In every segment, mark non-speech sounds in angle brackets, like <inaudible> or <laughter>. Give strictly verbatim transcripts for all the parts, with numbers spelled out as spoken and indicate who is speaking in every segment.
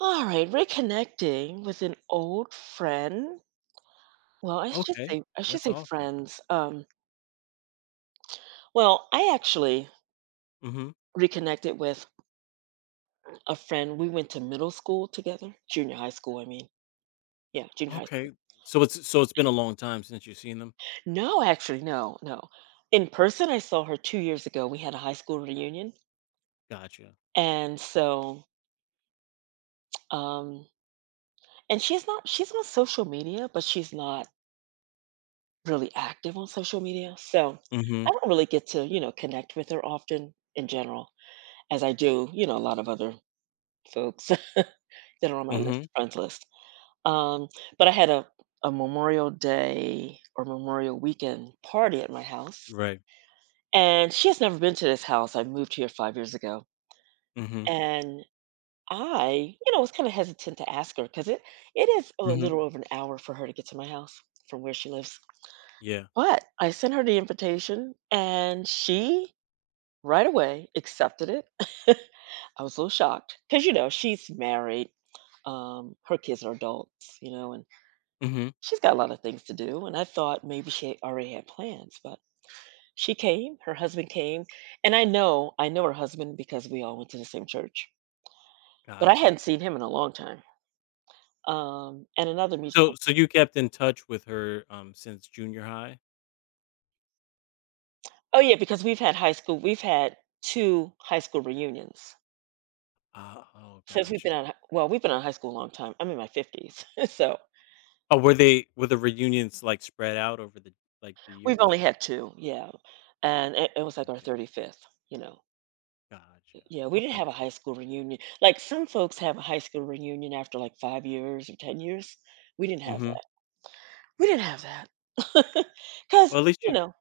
Speaker 1: All right, reconnecting with an old friend. Well, I should
Speaker 2: Okay,
Speaker 1: say I should
Speaker 2: that's
Speaker 1: say
Speaker 2: awesome.
Speaker 1: friends. Um, well, I actually
Speaker 2: Mhm.
Speaker 1: reconnected with a friend. We went to middle school together, junior high school, I mean. Yeah, junior high school.
Speaker 2: Okay, so it's so it's been a long time since you've seen them?
Speaker 1: No, actually, no, no. In person, I saw her two years ago. We had a high school reunion.
Speaker 2: Gotcha.
Speaker 1: And so, um, and she's not, she's on social media, but she's not really active on social media. So I
Speaker 2: Mhm,
Speaker 1: don't really get to, you know, connect with her often in general. As I do, you know, a lot of other folks <laughs> that are on my list,
Speaker 2: mhm.
Speaker 1: friends list. Um, but I had a, a Memorial Day or Memorial Weekend party at my house.
Speaker 2: Right.
Speaker 1: And she has never been to this house. I moved here five years ago.
Speaker 2: Mhm,
Speaker 1: And I, you know, was kind of hesitant to ask her because it, it is a
Speaker 2: mhm.
Speaker 1: little over an hour for her to get to my house from where she lives.
Speaker 2: Yeah.
Speaker 1: But I sent her the invitation and she right away accepted it. <laughs> I was a little shocked because you know she's married, um, her kids are adults, you know, and
Speaker 2: Mhm.
Speaker 1: she's got a lot of things to do. And I thought maybe she already had plans, but she came, her husband came, and I know I know her husband because we all went to the same church, but I hadn't
Speaker 2: Gotcha.
Speaker 1: seen him in a long time. Um, and another
Speaker 2: So
Speaker 1: mutual.
Speaker 2: so you kept in touch with her, um, since junior high?
Speaker 1: Oh yeah, because we've had high school, we've had two high school reunions
Speaker 2: Oh, oh,
Speaker 1: since we've
Speaker 2: gotcha.
Speaker 1: been on. Well, we've been on high school a long time. I'm in my fifties, <laughs> so
Speaker 2: Oh, were they were the reunions, like, spread out over the like, the
Speaker 1: we've
Speaker 2: years?
Speaker 1: only had two, yeah, and it it was like our
Speaker 2: Gotcha,
Speaker 1: thirty-fifth, you know?
Speaker 2: gotcha.
Speaker 1: Yeah, we didn't
Speaker 2: Okay.
Speaker 1: have a high school reunion. Like, some folks have a high school reunion after, like, five years or ten years. We didn't have
Speaker 2: Mhm.
Speaker 1: that. We didn't have that, <laughs> because
Speaker 2: Well, at least
Speaker 1: you
Speaker 2: you
Speaker 1: know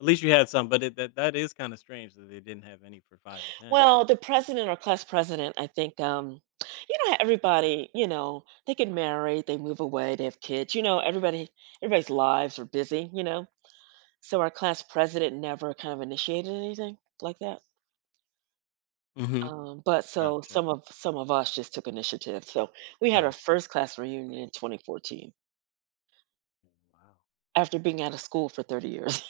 Speaker 2: at least you had some, but it that that is kinda strange that they didn't have any for five or ten.
Speaker 1: well, the president or class president, I think, um you know how everybody, you know, they get married, they move away, they have kids, you know, everybody everybody's lives are busy, you know? So our class president never kind of initiated anything like that.
Speaker 2: Mhm.
Speaker 1: Um, but so
Speaker 2: Gotcha,
Speaker 1: some of some of us just took initiative. So we had our
Speaker 2: gotcha.
Speaker 1: first class reunion in twenty fourteen
Speaker 2: Wow.
Speaker 1: after being out of school for thirty years.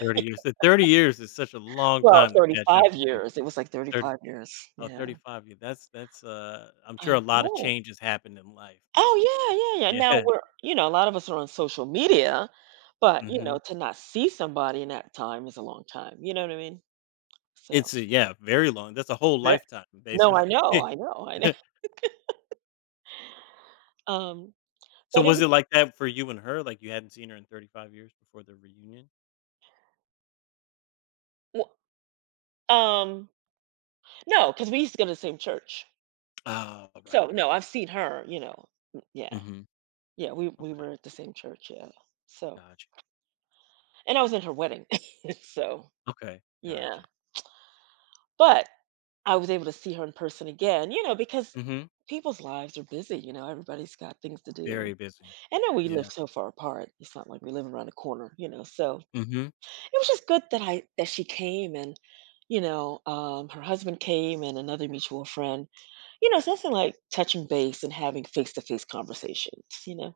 Speaker 2: thirty years. The thirty years is such a
Speaker 1: <laughs>
Speaker 2: long
Speaker 1: Well,
Speaker 2: time to catch up
Speaker 1: thirty-five
Speaker 2: with people.
Speaker 1: years. It was like
Speaker 2: Thirty,
Speaker 1: thirty-five years.
Speaker 2: oh,
Speaker 1: Yeah.
Speaker 2: thirty-five years. That's that's, uh I'm sure
Speaker 1: I
Speaker 2: a lot of
Speaker 1: know.
Speaker 2: changes happened in life before that.
Speaker 1: Oh yeah, yeah, yeah. Now
Speaker 2: Yeah. <laughs>
Speaker 1: we're, you know, a lot of us are on social media, but you know,
Speaker 2: Mhm.
Speaker 1: to not see somebody in that time is a long time. You know what I mean? So
Speaker 2: It's a yeah, very long. That's a whole
Speaker 1: Ve-
Speaker 2: lifetime,
Speaker 1: no,
Speaker 2: basically.
Speaker 1: I know,
Speaker 2: <laughs>
Speaker 1: I know, I know. <laughs> Um,
Speaker 2: So,
Speaker 1: but it
Speaker 2: was
Speaker 1: was
Speaker 2: it like that for you and her? Like, you hadn't seen her in thirty-five years before the reunion?
Speaker 1: w- um no, because we used to go to the same church.
Speaker 2: Oh, right,
Speaker 1: So no,
Speaker 2: right,
Speaker 1: I've seen her. You know, mm, yeah.
Speaker 2: yeah. Mhm.
Speaker 1: Yeah, we we
Speaker 2: Okay,
Speaker 1: were at the same church, yeah. So
Speaker 2: gotcha.
Speaker 1: and I was in her wedding. <laughs> So,
Speaker 2: Okay,
Speaker 1: yeah.
Speaker 2: gotcha.
Speaker 1: But I was able to see her in person again, you know, because
Speaker 2: Mhm.
Speaker 1: people's lives are busy, you know, everybody's got things to do.
Speaker 2: Very busy.
Speaker 1: And then we
Speaker 2: Yeah.
Speaker 1: live so far apart. It's not like we live around the corner, you know. So it
Speaker 2: Mhm.
Speaker 1: was just good that I that she came, and you know, um, her husband came, and another mutual friend. You know, so that's like touching base and having face to face conversations, you know.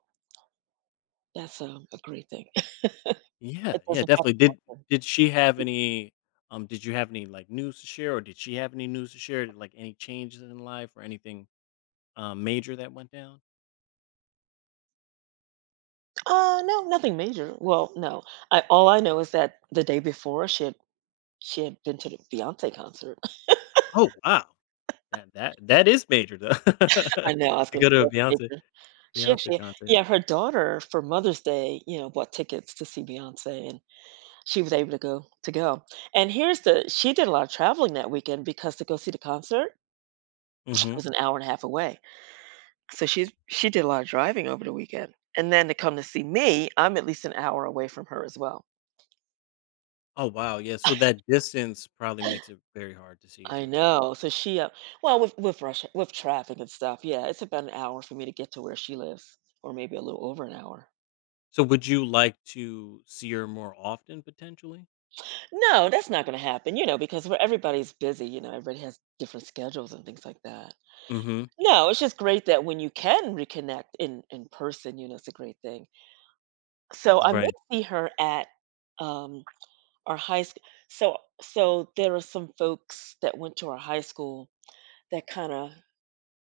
Speaker 1: That's um, a great thing. <laughs>
Speaker 2: Yeah,
Speaker 1: It
Speaker 2: yeah,
Speaker 1: doesn't happen
Speaker 2: definitely. Did
Speaker 1: often.
Speaker 2: did she have any um did you have any like news to share or did she have any news to share like any changes in life or anything um major that went down?
Speaker 1: Uh, no, nothing major. Well, no. I all I know is that the day before she had she had been to the Beyonce concert.
Speaker 2: Oh, wow. That that that is major though.
Speaker 1: <laughs> I
Speaker 2: <laughs>
Speaker 1: know, I was
Speaker 2: To
Speaker 1: gonna
Speaker 2: go to a
Speaker 1: say that's
Speaker 2: Beyonce
Speaker 1: major. She
Speaker 2: Beyonce
Speaker 1: actually
Speaker 2: concert.
Speaker 1: Yeah, her daughter for Mother's Day, you know, bought tickets to see Beyonce and she was able to go to go. And here's the she did a lot of traveling that weekend because to go see the concert <tsk>
Speaker 2: Mhm.
Speaker 1: was an hour and a half away. So she's she did a lot of driving over the weekend. And then to come to see me, I'm at least an hour away from her as well.
Speaker 2: Oh, wow. Yeah, so that distance probably makes it very hard to see each
Speaker 1: I
Speaker 2: other. all-
Speaker 1: know. So she, uh, well, with with rush with traffic and stuff, yeah, it's about an hour for me to get to where she lives, or maybe a little over an hour.
Speaker 2: So would you like to see her more often potentially?
Speaker 1: No, that's not going to happen, you know, because where everybody's busy, you know, everybody has different schedules and things like that.
Speaker 2: Mhm.
Speaker 1: No, it's just great that when you can reconnect in in person, you know, it's a great thing. So I may
Speaker 2: Right.
Speaker 1: see her at um our high school. So so there are some folks that went to our high school that kind of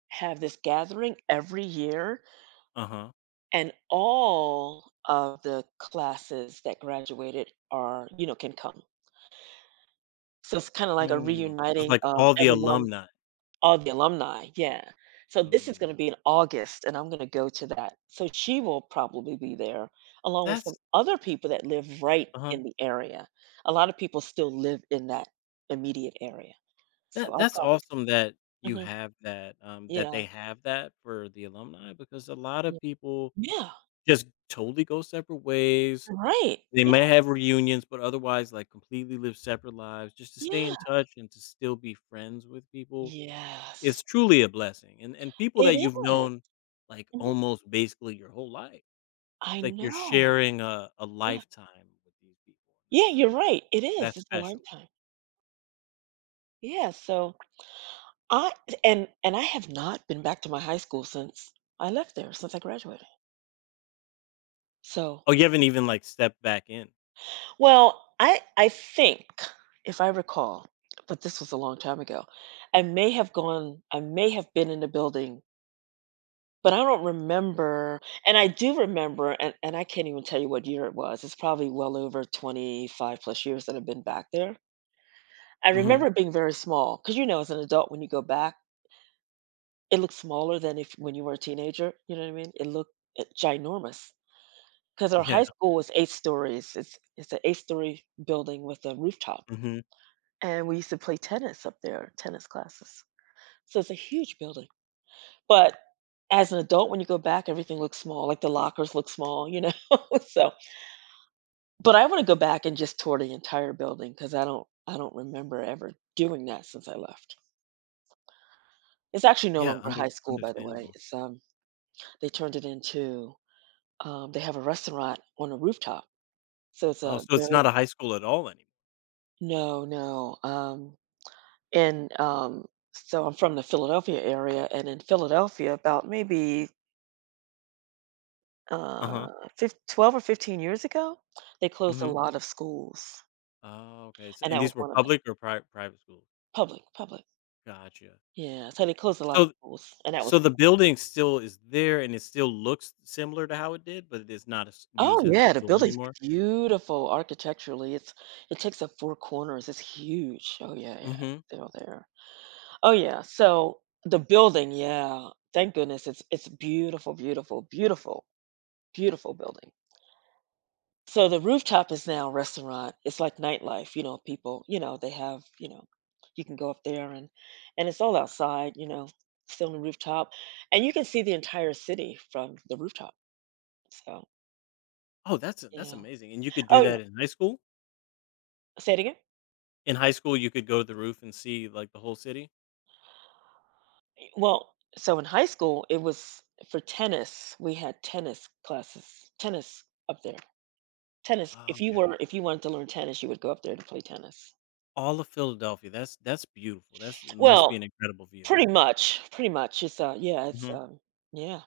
Speaker 1: have this gathering every year,
Speaker 2: Uh-huh.
Speaker 1: and all of the classes that graduated are, you know, can come. So it's kinda like a
Speaker 2: Mm. It's
Speaker 1: reuniting
Speaker 2: like
Speaker 1: of
Speaker 2: all the
Speaker 1: everyone,
Speaker 2: alumni.
Speaker 1: all the alumni, yeah. So this is
Speaker 2: Mm.
Speaker 1: gonna be in August, and I'm gonna go to that. So she will probably be there, along with some
Speaker 2: That's
Speaker 1: other people that live right
Speaker 2: Uh-huh.
Speaker 1: in the area. A lot of people still live in that immediate area, so
Speaker 2: That
Speaker 1: I'll
Speaker 2: that's
Speaker 1: probably see
Speaker 2: awesome that
Speaker 1: that.
Speaker 2: you
Speaker 1: Mhm.
Speaker 2: have that, um, that they
Speaker 1: Yeah,
Speaker 2: have that for the alumni because a lot
Speaker 1: yeah.
Speaker 2: of people
Speaker 1: Yeah,
Speaker 2: just totally go separate ways.
Speaker 1: right.
Speaker 2: They
Speaker 1: Yeah,
Speaker 2: may have reunions, but otherwise, like, completely live separate lives. Just to stay
Speaker 1: yeah.
Speaker 2: in touch and to still be friends with people
Speaker 1: Yes,
Speaker 2: is truly a blessing, and and people
Speaker 1: it
Speaker 2: that you've
Speaker 1: is.
Speaker 2: known, like,
Speaker 1: Mhm.
Speaker 2: almost basically your whole life. It's
Speaker 1: I
Speaker 2: like you're
Speaker 1: know.
Speaker 2: sharing a a
Speaker 1: Yeah.
Speaker 2: lifetime with these people, and
Speaker 1: Yeah,
Speaker 2: that's
Speaker 1: you're right. It is.
Speaker 2: that's
Speaker 1: It's a
Speaker 2: special.
Speaker 1: lifetime. Yeah, so I and and I have not been back to my high school since I left there, since I graduated. So,
Speaker 2: Oh, you haven't even, like, stepped back in.
Speaker 1: well, I I think if I recall, but this was a long time ago, I may have gone, I may have been in the building, but I don't remember. And I do remember, and, and I can't even tell you what year it was. It's probably well over twenty-five plus years that I've been back there. I remember
Speaker 2: Mhm.
Speaker 1: it being very small, because you know, as an adult, when you go back, it looks smaller than if when you were a teenager, you know what I mean? It looked, uh, ginormous, because our
Speaker 2: Yeah.
Speaker 1: high school was eight stories. It's it's an eight story building with a rooftop,
Speaker 2: Mhm.
Speaker 1: and we used to play tennis up there, tennis classes. So it's a huge building, but as an adult, when you go back, everything looks small, like, the lockers look small, you know? <laughs> So but I wanna go back and just tour the entire building, because I don't I don't remember ever doing that since I left. It's actually no
Speaker 2: Yeah,
Speaker 1: longer
Speaker 2: under
Speaker 1: high school, by the way.
Speaker 2: understandable.
Speaker 1: It's, um they turned it into, um they have a restaurant on a rooftop. So it's
Speaker 2: Oh,
Speaker 1: a
Speaker 2: so it's
Speaker 1: very
Speaker 2: not a high school at all anymore?
Speaker 1: No, no, um, and, um so I'm from the Philadelphia area, and in Philadelphia, about maybe,
Speaker 2: Uh-huh.
Speaker 1: uh, fif twelve or fifteen years ago, they closed a
Speaker 2: Mhm.
Speaker 1: lot of schools,
Speaker 2: Oh, okay, so
Speaker 1: and
Speaker 2: and
Speaker 1: that was
Speaker 2: these were
Speaker 1: one of the
Speaker 2: public or pri private schools?
Speaker 1: public, public.
Speaker 2: Gotcha.
Speaker 1: Yeah, so they closed a lot of
Speaker 2: So
Speaker 1: schools, and that was
Speaker 2: so the building still is there, and it still looks similar to how it did, but it is not as
Speaker 1: oh
Speaker 2: used as a
Speaker 1: yeah, the
Speaker 2: school
Speaker 1: building's
Speaker 2: anymore?
Speaker 1: beautiful architecturally. It's it takes up four corners. It's huge. Oh yeah, yeah.
Speaker 2: Mhm.
Speaker 1: It's still there. Oh yeah. So the building, yeah. Thank goodness it's it's beautiful, beautiful, beautiful, beautiful building. So the rooftop is now a restaurant. It's like nightlife, you know, people, you know, they have, you know, you can go up there and and it's all outside, you know, still on the rooftop. And you can see the entire city from the rooftop. So
Speaker 2: Oh, that's that's
Speaker 1: yeah.
Speaker 2: amazing, and you could do
Speaker 1: Oh, yeah,
Speaker 2: that in high school?
Speaker 1: say it again.
Speaker 2: In high school, you could go to the roof and see, like, the whole city?
Speaker 1: Well, so in high school, it was for tennis. We had tennis classes, tennis up there. Tennis. If you were,
Speaker 2: Okay.
Speaker 1: if you wanted to learn tennis, you would go up there to play tennis.
Speaker 2: All of Philadelphia, that's that's beautiful, that's it must
Speaker 1: Well,
Speaker 2: be an incredible view.
Speaker 1: pretty much, pretty much. It's uh, yeah, it's
Speaker 2: Mhm.
Speaker 1: um, yeah.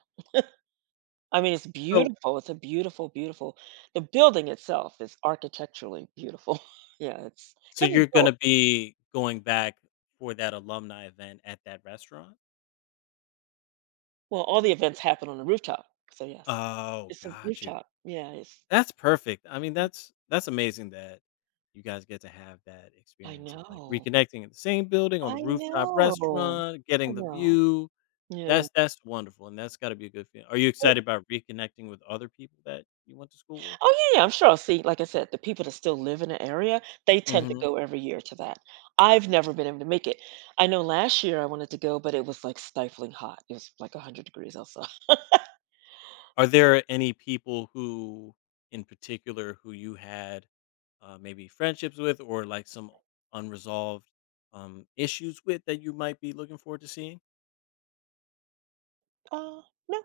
Speaker 1: I mean, it's
Speaker 2: So
Speaker 1: beautiful. It's a beautiful, beautiful. The building itself is architecturally beautiful. <laughs> Yeah, it's
Speaker 2: So
Speaker 1: kind of
Speaker 2: you're gonna
Speaker 1: built.
Speaker 2: be going back for that alumni event at that restaurant?
Speaker 1: Well, all the events happen on the rooftop. So yes,
Speaker 2: Oh,
Speaker 1: it's a
Speaker 2: got you.
Speaker 1: rooftop. Yeah, it's.
Speaker 2: That's perfect. I mean, that's that's amazing that you guys get to have that
Speaker 1: I
Speaker 2: experience of, like,
Speaker 1: know.
Speaker 2: reconnecting in the same building, on the
Speaker 1: I
Speaker 2: rooftop
Speaker 1: know.
Speaker 2: restaurant,
Speaker 1: I
Speaker 2: getting the
Speaker 1: know.
Speaker 2: view.
Speaker 1: Yeah.
Speaker 2: That's that's wonderful, and that's gotta be a good feeling. Are you
Speaker 1: Oh,
Speaker 2: excited about reconnecting with other people that you went to school with?
Speaker 1: oh, yeah, yeah, I'm sure I'll see like I said, the people that still live in the area, they tend to
Speaker 2: Mhm.
Speaker 1: go every year to that. I've never been able to make it. I know last year I wanted to go, but it was like stifling hot. It was like one hundred degrees outside. <laughs>
Speaker 2: Are there any people who, in particular, who you had uh, maybe friendships with or like some unresolved um, issues with that you might be looking forward to seeing?
Speaker 1: Uh, no,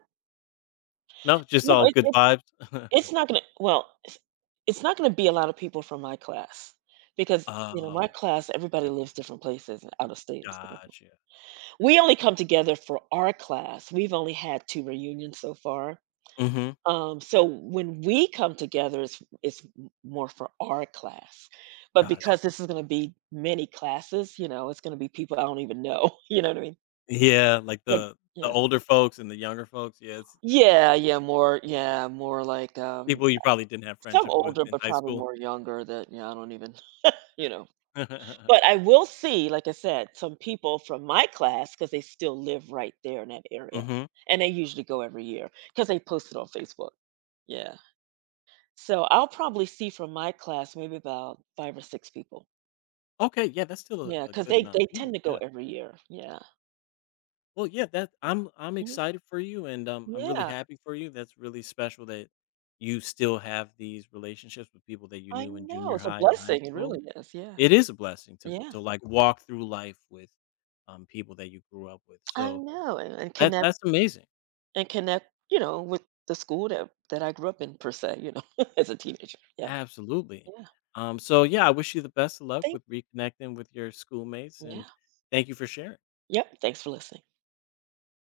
Speaker 2: No, just
Speaker 1: no,
Speaker 2: all
Speaker 1: it,
Speaker 2: good
Speaker 1: it,
Speaker 2: vibes. <laughs>
Speaker 1: it's not gonna. Well, it's, it's not gonna be a lot of people from my class because you know my
Speaker 2: Oh,
Speaker 1: class, everybody
Speaker 2: got you.
Speaker 1: lives different places and out of state. And stuff.
Speaker 2: Gotcha.
Speaker 1: We only come together for our class. We've only had two reunions so far.
Speaker 2: Hmm.
Speaker 1: Um, so when we come together, it's it's m- more for our class, but
Speaker 2: Gotcha.
Speaker 1: because this is going to be many classes, you know, it's going to be people I don't even know. <laughs> You know what I mean?
Speaker 2: Yeah, like
Speaker 1: Like,
Speaker 2: the the
Speaker 1: yes,
Speaker 2: older folks and the younger folks. Yeah, it's
Speaker 1: yeah, yeah, more, yeah, more like um,
Speaker 2: people you probably didn't have
Speaker 1: some
Speaker 2: friendships with
Speaker 1: older,
Speaker 2: in
Speaker 1: but
Speaker 2: high
Speaker 1: probably
Speaker 2: school.
Speaker 1: more younger. That yeah, I don't even, <laughs> you know.
Speaker 2: <laughs> Hmm.
Speaker 1: But I will see, like I said, some people from my class because they still live right there in that area, and they usually go every year because they post it on Facebook. Yeah. So I'll probably see from my class maybe about five or six people.
Speaker 2: Okay, yeah, that's still a,
Speaker 1: Yeah,
Speaker 2: a
Speaker 1: because
Speaker 2: good
Speaker 1: they
Speaker 2: amount
Speaker 1: they
Speaker 2: of
Speaker 1: tend
Speaker 2: people.
Speaker 1: to go
Speaker 2: Yeah.
Speaker 1: every year. Yeah.
Speaker 2: Well, yeah, that I'm I'm
Speaker 1: Mhm.
Speaker 2: excited for you, and um, I'm really <laughs>
Speaker 1: Yeah,
Speaker 2: happy for you. That's really special that you still have these relationships with people that you
Speaker 1: I
Speaker 2: knew in
Speaker 1: know,
Speaker 2: junior
Speaker 1: it's a
Speaker 2: high and high
Speaker 1: blessing, it
Speaker 2: school.
Speaker 1: really is, yeah.
Speaker 2: It is a blessing to
Speaker 1: Yeah.
Speaker 2: to like walk through life with um, people that you grew up with.
Speaker 1: I
Speaker 2: So
Speaker 1: know, and and
Speaker 2: that
Speaker 1: connect
Speaker 2: that's amazing.
Speaker 1: and connect, you know, with the school that that I grew up in per se, you know, <laughs> as a teenager. Yeah,
Speaker 2: Absolutely.
Speaker 1: yeah.
Speaker 2: Um, so yeah, I wish you the best of luck
Speaker 1: Thank
Speaker 2: with reconnecting with your schoolmates,
Speaker 1: you. Yeah.
Speaker 2: and thank you for sharing.
Speaker 1: Yep, thanks for listening.